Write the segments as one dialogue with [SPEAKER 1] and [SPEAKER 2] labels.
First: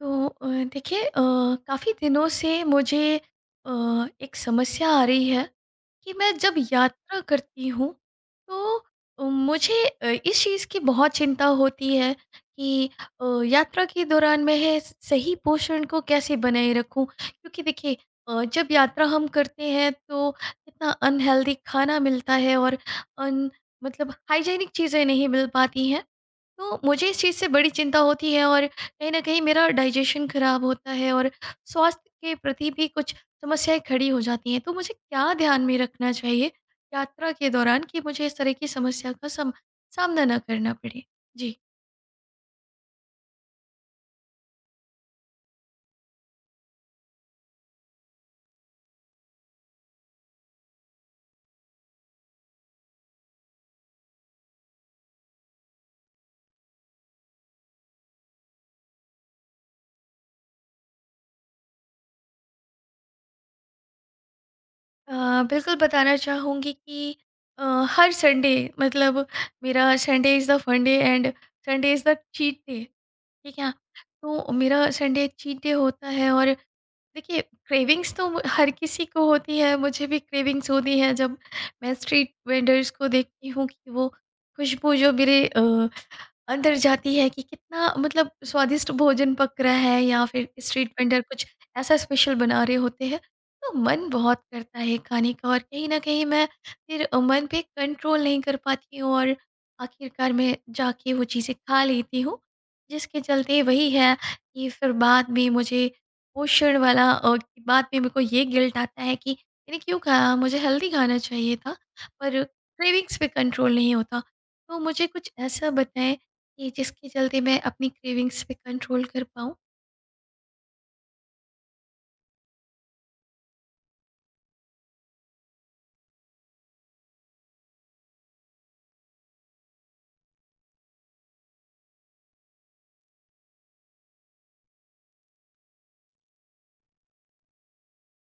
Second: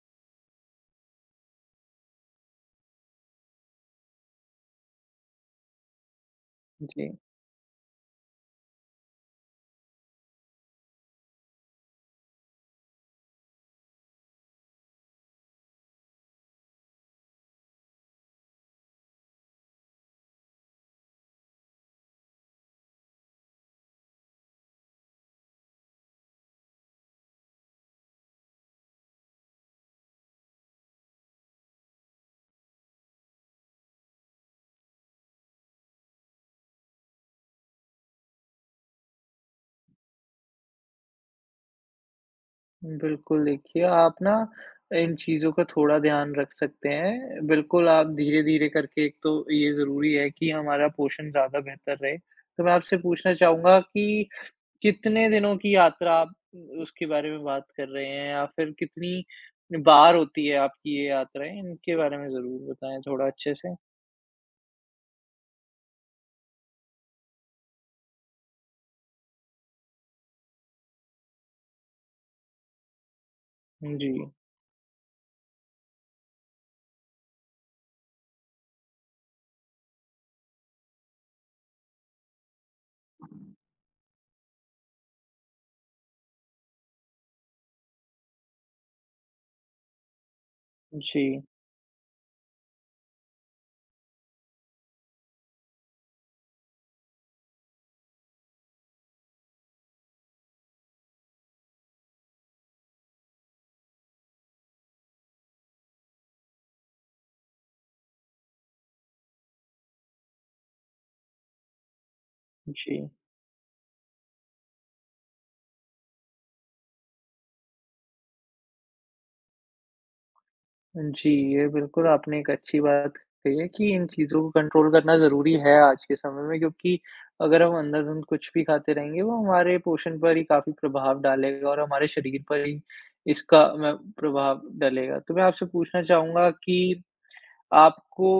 [SPEAKER 1] तो देखिए काफ़ी दिनों से मुझे अ, एक समस्या आ रही है कि मैं जब
[SPEAKER 2] जी,
[SPEAKER 1] यात्रा करती हूँ तो मुझे इस चीज़ की बहुत चिंता होती है कि यात्रा के दौरान मैं है सही पोषण को कैसे बनाए रखूँ क्योंकि देखिए, जब यात्रा हम करते हैं तो इतना अनहेल्दी खाना मिलता है और अन मतलब हाइजीनिक चीज़ें नहीं मिल पाती हैं। तो मुझे इस चीज़ से बड़ी चिंता होती है और कहीं न कहीं मेरा डाइजेशन खराब होता है और स्वास्थ्य के प्रति भी कुछ समस्याएँ खड़ी हो जाती हैं। तो मुझे क्या ध्यान में रखना चाहिए यात्रा के दौरान कि मुझे इस तरह की समस्या का सम सामना ना करना पड़े? जी।
[SPEAKER 2] बिल्कुल देखिए आप ना इन चीज़ों का थोड़ा ध्यान रख सकते हैं। बिल्कुल आप धीरे-धीरे करके एक तो ये ज़रूरी है कि हमारा पोषण ज़्यादा बेहतर रहे। तो मैं आपसे पूछना चाहूँगा कि कितने दिनों की यात्रा आप उसके बारे में बात कर रहे हैं, या फिर कितनी बार होती है आपकी ये यात्राएँ? इनके बारे में ज़रूर बताएँ थोड़ा अच्छे से।
[SPEAKER 1] बिल्कुल बताना चाहूँगी कि अ, हर संडे, मतलब मेरा Sunday is the fun day and Sunday is the cheat day, ठीक है?
[SPEAKER 2] जी,
[SPEAKER 1] तो मेरा संडे चीट डे होता है। और देखिए, क्रेविंग्स तो म हर किसी को होती है, मुझे भी क्रेविंग्स होती है। जब मैं स्ट्रीट वेंडर्स को देखती हूँ कि वो खुशबू जो मेरे अंदर जाती है कि कितना मतलब स्वादिष्ट भोजन पक रहा है या फिर स्ट्रीट वेंडर
[SPEAKER 2] जी,
[SPEAKER 1] कुछ ऐसा स्पेशल बना रहे होते हैं, तो मन बहुत करता है खाने का। और कहीं ना कहीं मैं फिर मन पे कंट्रोल नहीं कर पाती हूँ और आखिरकार मैं जाके वो चीज़ें खा लेती हूँ, जिसके चलते वही है कि फिर बाद में मुझे पोषण वाला और बाद में मेरे को ये गिल्ट आता है कि मैंने क्यों खाया, मुझे हेल्दी खाना चाहिए था। पर
[SPEAKER 2] जी।
[SPEAKER 1] क्रेविंग्स पे कंट्रोल नहीं होता। तो मुझे कुछ ऐसा बताएं कि जिसके चलते मैं अपनी क्रेविंग्स पे कंट्रोल कर पाऊँ।
[SPEAKER 2] जी, ये बिल्कुल आपने एक अच्छी बात कही है कि इन चीज़ों को कंट्रोल करना ज़रूरी है आज के समय में, क्योंकि अगर हम अंधाधुंध कुछ भी खाते रहेंगे, वो हमारे पोषण पर ही काफ़ी प्रभाव डालेगा और हमारे शरीर पर ही इसका म प्रभाव डलेगा। तो मैं आपसे पूछना चाहूँगा कि आपको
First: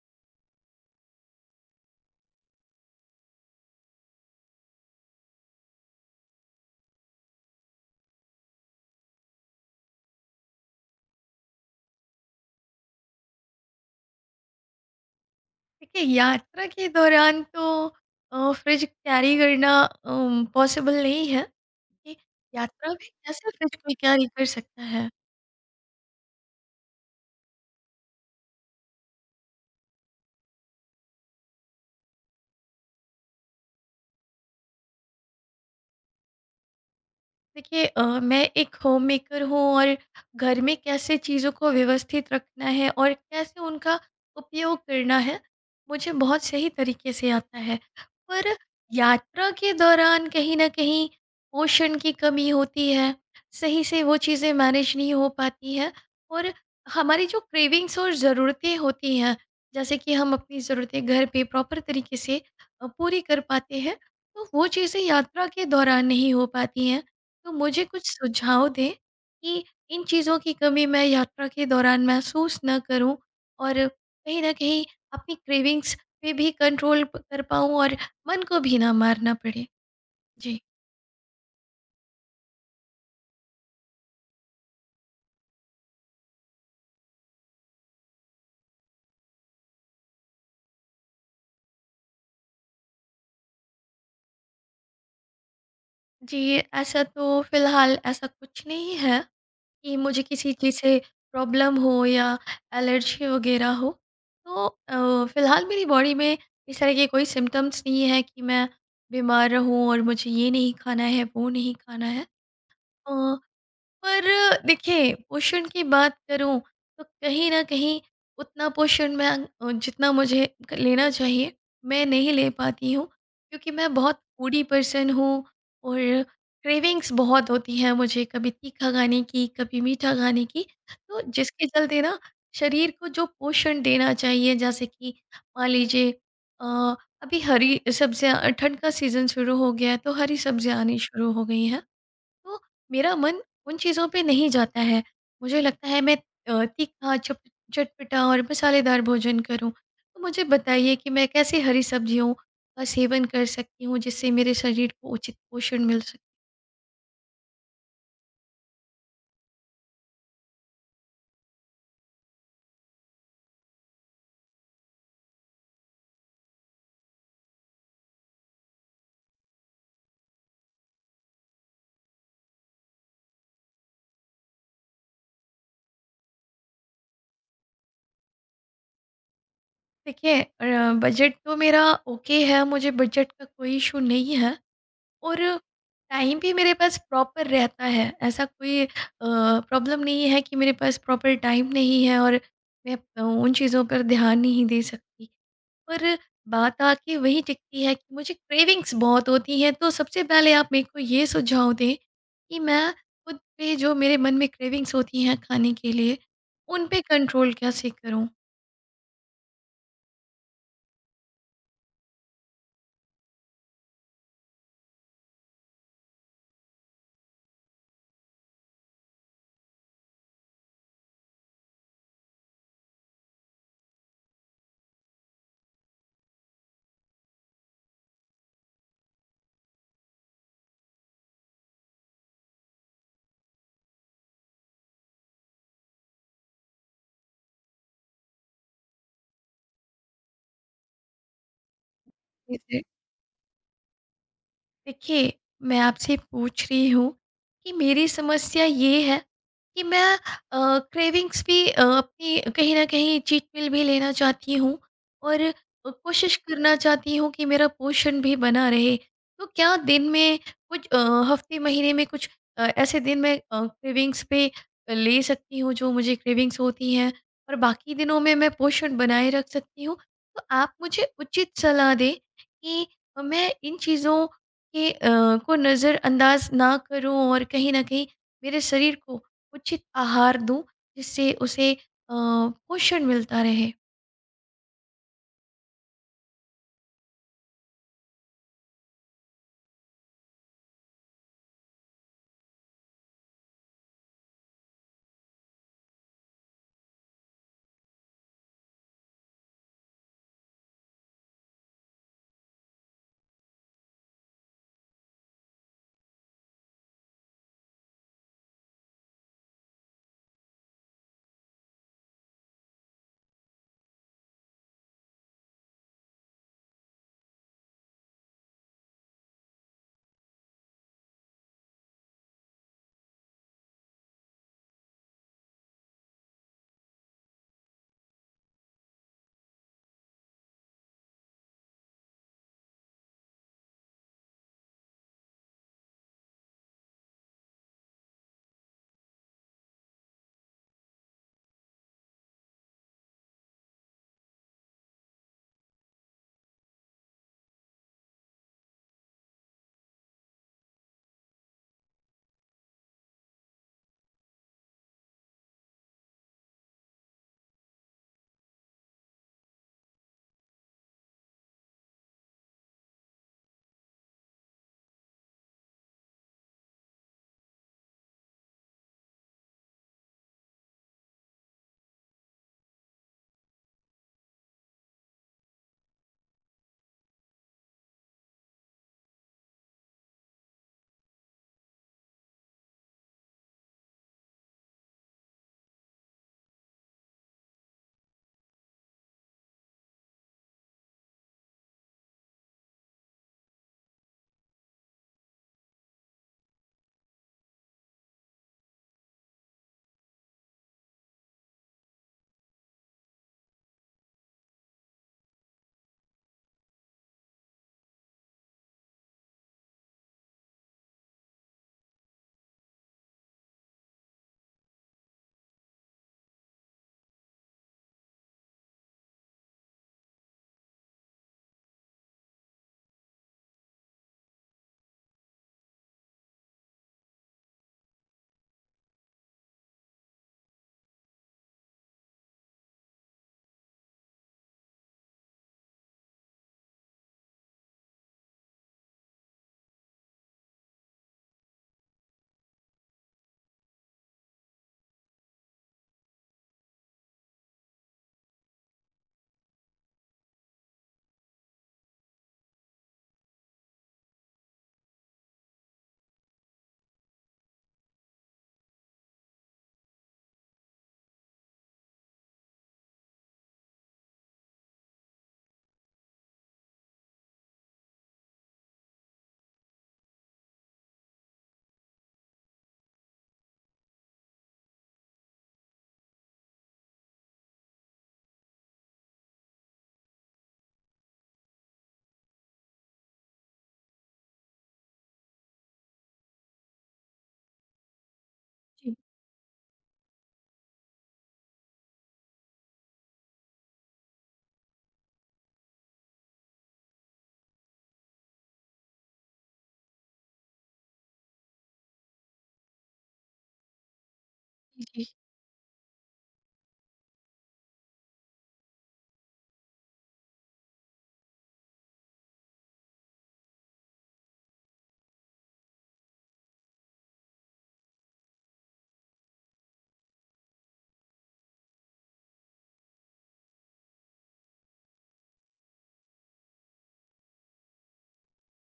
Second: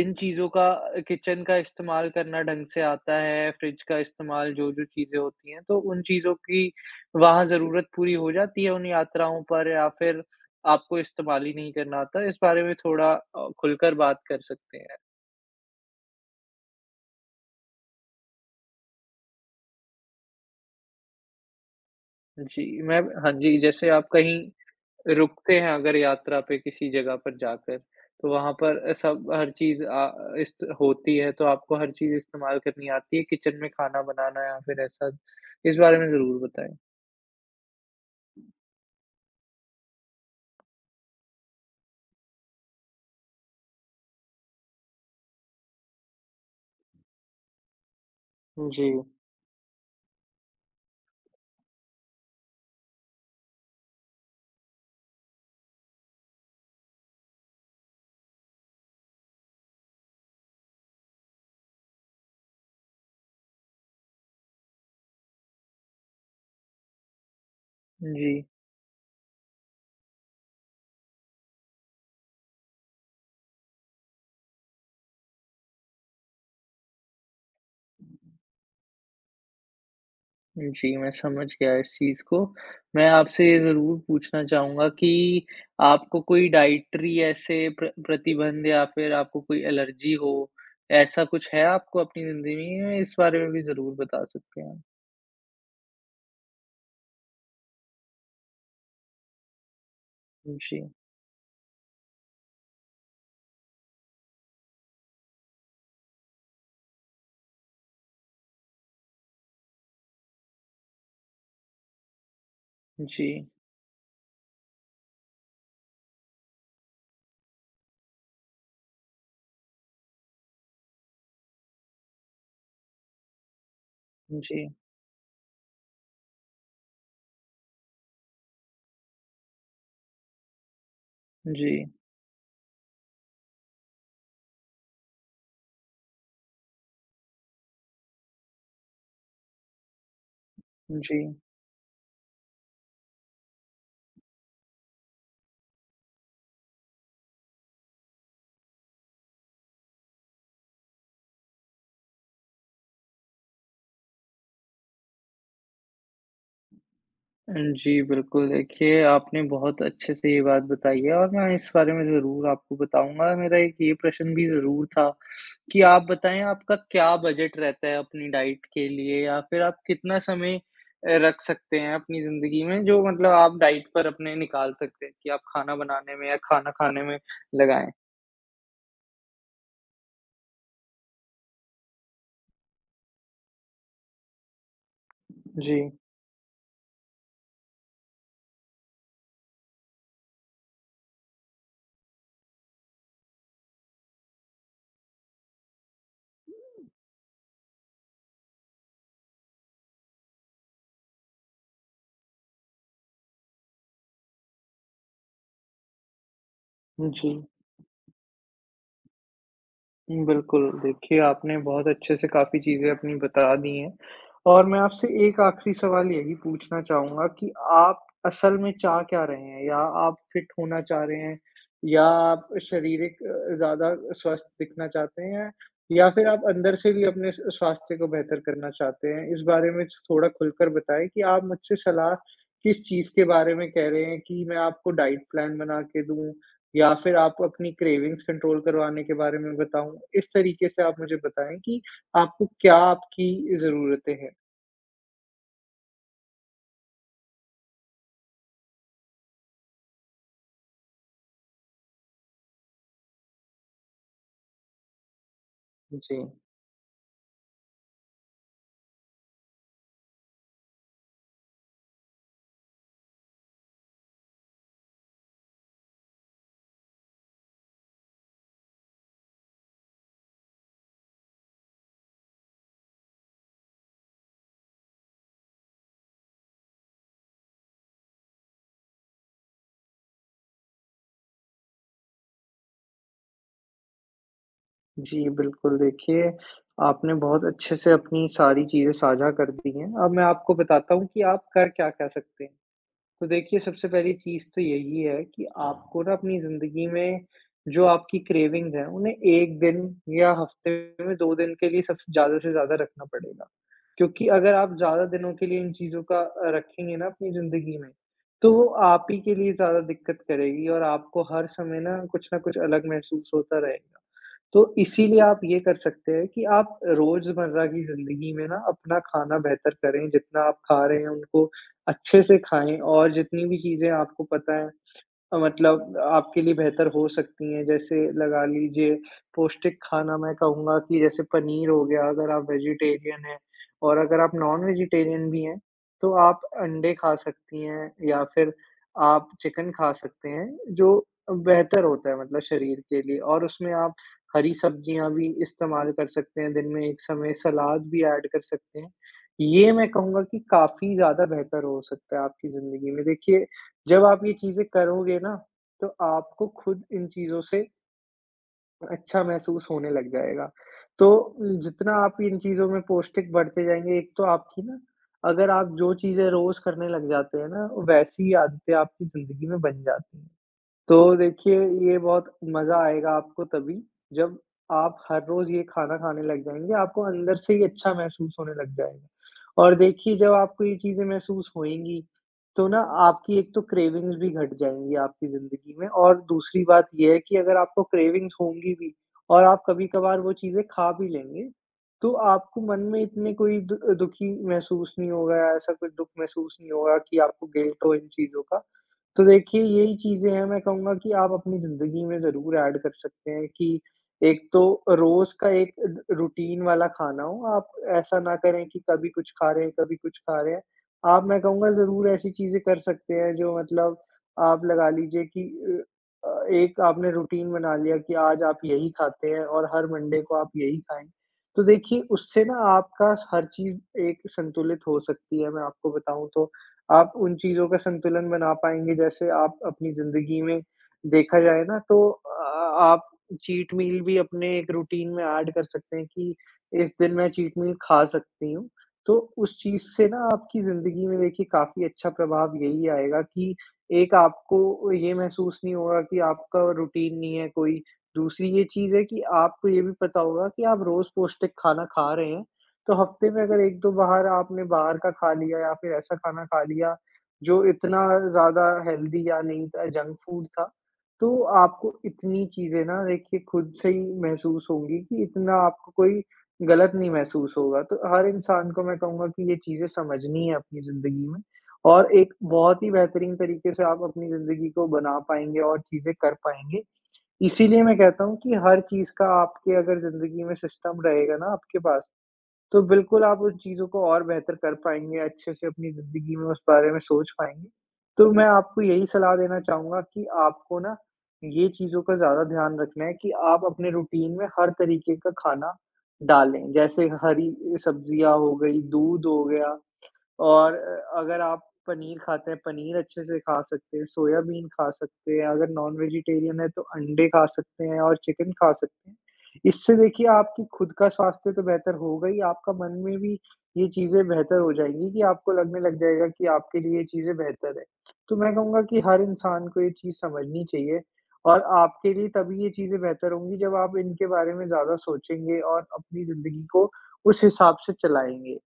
[SPEAKER 2] इन चीज़ों का, किचन का इस्तेमाल करना ढंग से आता है, फ्रिज का इस्तेमाल जो-जो चीज़ें होती हैं, तो उन चीज़ों की वहाँ ज़रूरत पूरी हो जाती है उन यात्राओं पर, या फिर आपको इस्तेमाल ही नहीं करना आता? इस बारे में थोड़ा खुलकर बात कर सकते हैं।
[SPEAKER 1] देखिए, यात्रा के दौरान तो फ्रिज कैरी करना पॉसिबल नहीं है, कि
[SPEAKER 2] जी,
[SPEAKER 1] यात्रा
[SPEAKER 2] मैं
[SPEAKER 1] में
[SPEAKER 2] हाँ
[SPEAKER 1] कैसे
[SPEAKER 2] जी।
[SPEAKER 1] फ्रिज
[SPEAKER 2] जैसे
[SPEAKER 1] कोई
[SPEAKER 2] आप
[SPEAKER 1] कैरी कर
[SPEAKER 2] कहीं
[SPEAKER 1] सकता है?
[SPEAKER 2] रुकते हैं अगर, यात्रा पे किसी जगह पर जाकर, तो वहाँ पर सब हर चीज़ इस्त होती है, तो आपको हर चीज़ इस्तेमाल करनी आती है किचन में खाना बनाना, या फिर ऐसा? इस बारे में ज़रूर बताएँ।
[SPEAKER 1] देखिए, मैं एक होम मेकर हूँ और घर में कैसे चीज़ों को व्यवस्थित रखना है और कैसे उनका उपयोग करना है, मुझे बहुत सही तरीके से आता है। पर
[SPEAKER 2] जी,
[SPEAKER 1] यात्रा के दौरान कहीं ना कहीं पोषण की कमी होती है, सही से वो चीज़ें मैनेज नहीं हो पाती हैं। और हमारी जो क्रेविंग्स और ज़रूरतें होती हैं, जैसे कि हम अपनी ज़रूरतें घर पे प्रॉपर तरीके से पूरी कर पाते हैं, तो वो चीज़ें यात्रा के दौरान नहीं हो पाती हैं। तो मुझे कुछ
[SPEAKER 2] जी।
[SPEAKER 1] सुझाव दें कि इन चीज़ों की कमी मैं यात्रा के दौरान महसूस ना करूं और कहीं ना कहीं अपनी क्रेविंग्स पे भी कंट्रोल कर पाऊं और मन को भी ना मारना पड़े। जी।
[SPEAKER 2] जी, मैं समझ गया इस चीज़ को। मैं आपसे ये ज़रूर पूछना चाहूँगा कि आपको कोई डाइटरी ऐसे प्रतिबंध, या फिर आपको कोई एलर्जी हो, ऐसा कुछ है आपको अपनी ज़िंदगी में? इस बारे में भी ज़रूर बता सकते हैं।
[SPEAKER 1] जी, ऐसा तो फिलहाल ऐसा कुछ नहीं है कि मुझे किसी चीज़
[SPEAKER 2] जी,
[SPEAKER 1] से प्रॉब्लम हो या एलर्जी वगैरह हो। तो फिलहाल मेरी बॉडी में इस तरह के कोई सिम्टम्स नहीं है कि मैं बीमार रहूं और मुझे ये नहीं खाना है वो नहीं खाना है।
[SPEAKER 2] जी,
[SPEAKER 1] पर देखिए, पोषण की बात करूं तो कहीं ना कहीं उतना पोषण मैं जितना मुझे लेना चाहिए मैं नहीं ले पाती हूँ, क्योंकि मैं बहुत फूडी
[SPEAKER 2] जी,
[SPEAKER 1] पर्सन हूँ और क्रेविंग्स बहुत होती हैं मुझे, कभी तीखा खाने की कभी मीठा खाने की। तो जिसके
[SPEAKER 2] जी,
[SPEAKER 1] चलते ना शरीर को जो पोषण देना चाहिए, जैसे कि मान लीजिए अ, अभी हरी सब्जियां, ठंड का सीज़न शुरू हो गया है तो हरी सब्जियां आनी
[SPEAKER 2] जी।
[SPEAKER 1] शुरू हो गई हैं, तो मेरा मन उन चीज़ों पे नहीं जाता है। मुझे लगता है मैं तीखा, चप चटपटा और मसालेदार भोजन करूँ। तो मुझे बताइए कि मैं कैसे हरी सब्जियों का सेवन कर सकती हूँ जिससे मेरे शरीर को उचित पोषण मिल सके?
[SPEAKER 2] जी, बिल्कुल, देखिए आपने बहुत अच्छे से ये बात बताई है और मैं इस बारे में ज़रूर आपको बताऊँगा। मेरा एक ये प्रश्न भी ज़रूर था कि आप बताएँ आपका क्या बजट रहता है अपनी डाइट के लिए, या फिर आप कितना समय रख सकते हैं अपनी ज़िंदगी में, जो मतलब आप डाइट पर अपने निकाल सकते हैं कि आप खाना बनाने में या खाना खाने में लगाएँ?
[SPEAKER 1] देखिए, बजट तो मेरा ओके है, मुझे बजट का कोई इश्यू नहीं है। और
[SPEAKER 2] जी,
[SPEAKER 1] टाइम भी मेरे पास प्रॉपर रहता है। ऐसा कोई प्रॉब्लम नहीं है कि मेरे पास प्रॉपर टाइम नहीं है और मैं उन चीज़ों पर ध्यान नहीं दे सकती। पर बात आके वही टिकती है कि मुझे क्रेविंग्स बहुत होती हैं। तो सबसे पहले आप मेरे को ये सुझाव दें कि मैं खुद पे, जो मेरे मन में क्रेविंग्स होती हैं खाने के लिए, उन पे
[SPEAKER 2] जी।
[SPEAKER 1] कंट्रोल कैसे करूं?
[SPEAKER 2] हुँ, बिल्कुल, देखिए आपने बहुत अच्छे से काफ़ी चीज़ें अपनी बता दी हैं, और मैं आपसे एक आखिरी सवाल यही पूछना चाहूँगा कि आप असल में चाह क्या रहे हैं? या आप फिट होना चाह रहे हैं? या आप शारीरिक ज़्यादा स्वस्थ दिखना चाहते हैं? या फिर आप अंदर से भी अपने स स्वास्थ्य को बेहतर करना चाहते हैं? इस बारे में थोड़ा खुलकर बताएँ कि आप मुझसे सलाह किस चीज़ के बारे में कह रहे हैं, कि मैं आपको डाइट प्लान बना के दूँ, या फिर आपको अपनी क्रेविंग्स कंट्रोल करवाने के बारे में बताऊँ? इस तरीके से आप मुझे बताएँ कि आपको क्या
[SPEAKER 1] जी।
[SPEAKER 2] आपकी ज़रूरतें हैं?
[SPEAKER 1] देखिए, मैं आपसे पूछ रही हूँ कि मेरी समस्या ये है कि मैं क्रेविंग्स भी अपनी, कहीं न कहीं चीट मील भी लेना चाहती हूँ और
[SPEAKER 2] जी।
[SPEAKER 1] कोशिश करना चाहती हूँ कि मेरा पोषण भी बना रहे। तो क्या दिन में कुछ हफ़्ते, महीने में कुछ ऐसे दिन मैं क्रेविंग्स पे ले सकती हूँ जो मुझे क्रेविंग्स होती हैं, और बाकी दिनों में मैं पोषण बनाए रख सकती हूँ? तो आप मुझे उचित सलाह दें कि मैं इन चीज़ों के को नज़रअंदाज ना करूं और कहीं न कहीं मेरे शरीर को उचित आहार दूं, जिससे उसे पोषण मिलता रहे।
[SPEAKER 2] जी, बिल्कुल देखिए, आपने बहुत अच्छे से अपनी सारी चीज़ें साझा कर दी हैं। अब मैं आपको बताता हूँ कि आप कर क्या-क्या सकते हैं। तो देखिए, सबसे पहली चीज़ तो यही है कि आपको ना अपनी ज़िंदगी में जो आपकी क्रेविंग्स हैं, उन्हें 1 दिन या हफ़्ते में 2 दिन के लिए सबसे ज़्यादा से ज़्यादा रखना पड़ेगा। क्योंकि अगर आप ज़्यादा दिनों के लिए इन चीज़ों का रखेंगे ना अपनी ज़िंदगी में, तो वो आप ही के लिए ज़्यादा दिक्कत करेगी, और आपको हर समय ना कुछ न कुछ अलग महसूस होता रहेगा। तो इसीलिए आप ये कर सकते हैं कि आप रोज़मर्रा की ज़िंदगी में ना अपना खाना बेहतर करें, जितना आप खा रहे हैं उनको अच्छे से खाएँ, और जितनी भी चीज़ें आपको पता है, मतलब आपके लिए बेहतर हो सकती हैं। जैसे लगा लीजिए, पौष्टिक खाना मैं कहूँगा कि, जैसे पनीर हो गया अगर आप वेजिटेरियन हैं, और अगर आप नॉन वेजिटेरियन भी हैं, तो आप अंडे खा सकती हैं, या फिर आप चिकन खा सकते हैं, जो बेहतर होता है मतलब शरीर के लिए। और उसमें आप हरी सब्जियाँ भी इस्तेमाल कर सकते हैं, दिन में एक समय सलाद भी ऐड कर सकते हैं। ये मैं कहूँगा कि काफ़ी ज़्यादा बेहतर हो सकता है आपकी ज़िंदगी में। देखिए, जब आप ये चीज़ें करोगे ना, तो आपको खुद इन चीज़ों से अच्छा महसूस होने लग जाएगा। तो जितना आप इन चीज़ों में पौष्टिक बढ़ते जाएँगे, एक तो आपकी ना, अगर आप जो चीज़ें रोज़ करने लग जाते हैं ना, वैसी आदतें आपकी ज़िंदगी में बन जाती हैं। तो देखिए, ये बहुत मज़ा आएगा आपको तभी, जब आप हर रोज़ ये खाना खाने लग जाएँगे, आपको अंदर से ही अच्छा महसूस होने लग जाएगा। और देखिए, जब आपको ये चीज़ें महसूस होएँगी, तो ना आपकी एक तो क्रेविंग्स भी घट जाएँगी आपकी ज़िंदगी में, और दूसरी बात ये है कि अगर आपको क्रेविंग्स होंगी भी, और आप कभी-कभार वो चीज़ें खा भी लेंगे, तो आपको मन में इतने कोई दु दुखी महसूस नहीं होगा, या ऐसा कुछ दुःख महसूस नहीं होगा कि आपको गिल्ट हो इन चीज़ों का। तो देखिए, यही चीज़ें हैं मैं कहूँगा कि आप अपनी ज़िंदगी में ज़रूर ऐड कर सकते हैं कि, एक तो रोज़ का एक र रूटीन वाला खाना हो, आप ऐसा ना करें कि कभी कुछ खा रहे हैं, कभी कुछ खा रहे हैं। आप, मैं कहूँगा, ज़रूर ऐसी चीज़ें कर सकते हैं जो मतलब, आप लगा लीजिए कि अ एक आपने रूटीन बना लिया कि आज आप यही खाते हैं, और हर मंडे को आप यही खाएँ। तो देखिए, उससे ना आपका हर चीज़ एक संतुलित हो सकती है, मैं आपको बताऊँ तो। आप उन चीज़ों का संतुलन बना पाएँगे जैसे आप अपनी ज़िंदगी में देखा जाए ना, तो आप चीट मील भी अपने एक रूटीन में ऐड कर सकते हैं कि, इस दिन मैं चीट मील खा सकती हूँ। तो उस चीज़ से ना आपकी ज़िंदगी में देखिए, काफ़ी अच्छा प्रभाव यही आएगा कि, एक आपको ये महसूस नहीं होगा कि आपका रूटीन नहीं है कोई। दूसरी ये चीज़ है कि आपको ये भी पता होगा कि आप रोज़ पौष्टिक खाना खा रहे हैं, तो हफ्ते में अगर 1-2 बाहर, आपने बाहर का खा लिया, या फिर ऐसा खाना खा लिया, जो इतना ज़्यादा हेल्दी या नहीं था, जंक फूड था, तो आपको इतनी चीज़ें ना देखिए खुद से ही महसूस होंगी, कि इतना आपको कोई गलत नहीं महसूस होगा। तो हर इंसान को मैं कहूँगा कि ये चीज़ें समझनी है अपनी ज़िंदगी में, और एक बहुत ही बेहतरीन तरीके से आप अपनी ज़िंदगी को बना पाएँगे और चीज़ें कर पाएँगे। इसीलिए मैं कहता हूँ कि हर चीज़ का आपके अगर ज़िंदगी में सिस्टम रहेगा ना आपके पास, तो बिल्कुल आप उन चीज़ों को और बेहतर कर पाएँगे, अच्छे से अपनी ज़िंदगी में उस बारे में सोच पाएँगे। तो मैं आपको
[SPEAKER 1] जी।
[SPEAKER 2] यही सलाह देना चाहूँगा कि आपको ना ये चीज़ों का ज़्यादा ध्यान रखना है, कि आप अपने रूटीन में हर तरीके का खाना डालें। जैसे हरी सब्जियाँ हो गई, दूध हो गया, और अगर आप पनीर खाते हैं, पनीर अच्छे से खा सकते हैं, सोयाबीन खा
[SPEAKER 1] जी।
[SPEAKER 2] सकते हैं, अगर नॉन वेजिटेरियन है तो अंडे खा सकते हैं और चिकन खा सकते हैं। इससे देखिए, आपकी खुद का स्वास्थ्य तो बेहतर होगा ही, आपका मन में भी ये चीज़ें बेहतर हो जाएँगी कि आपको लगने लग जाएगा कि आपके लिए ये चीज़ें बेहतर है। तो मैं कहूँगा कि हर इंसान को ये चीज़ समझनी चाहिए, और आपके लिए तभी ये चीज़ें बेहतर होंगी जब आप इनके बारे में ज़्यादा सोचेंगे और अपनी ज़िंदगी को उस हिसाब से चलाएँगे।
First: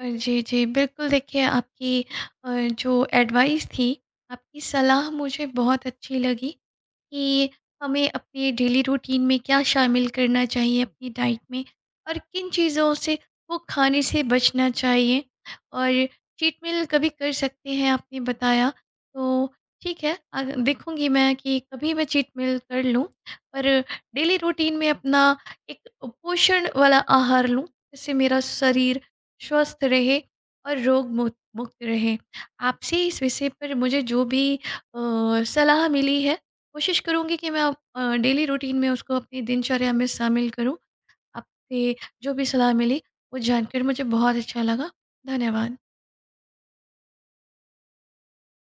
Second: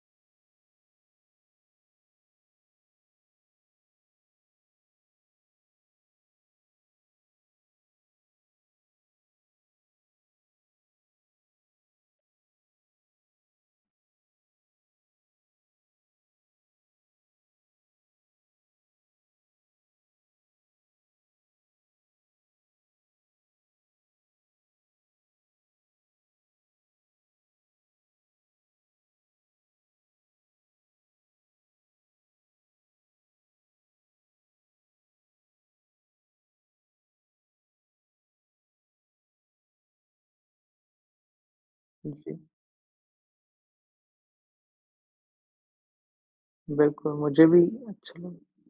[SPEAKER 1] जी, जी। बिल्कुल, देखिए आपकी अ, जो एडवाइस थी, आपकी सलाह मुझे बहुत अच्छी लगी कि हमें अपने डेली रूटीन में क्या शामिल करना चाहिए अपनी डाइट में और किन चीज़ों से, वो खाने से बचना चाहिए, और चीट मील कभी कर सकते हैं आपने बताया। तो ठीक है, अग देखूँगी मैं कि कभी मैं चीट मील कर लूँ और डेली रूटीन में अपना एक पोषण वाला आहार लूँ, जिससे मेरा शरीर स्वस्थ रहे और मुक्त रहे। आपसे इस विषय पर मुझे जो भी सलाह मिली है, कोशिश करूंगी कि मैं डेली रूटीन में उसको अपनी दिनचर्या में शामिल करूं। आपसे जो
[SPEAKER 2] जी।
[SPEAKER 1] भी सलाह मिली, वो जानकर मुझे बहुत अच्छा लगा। धन्यवाद।
[SPEAKER 2] बिल्कुल, मुझे भी अच्छा लगा।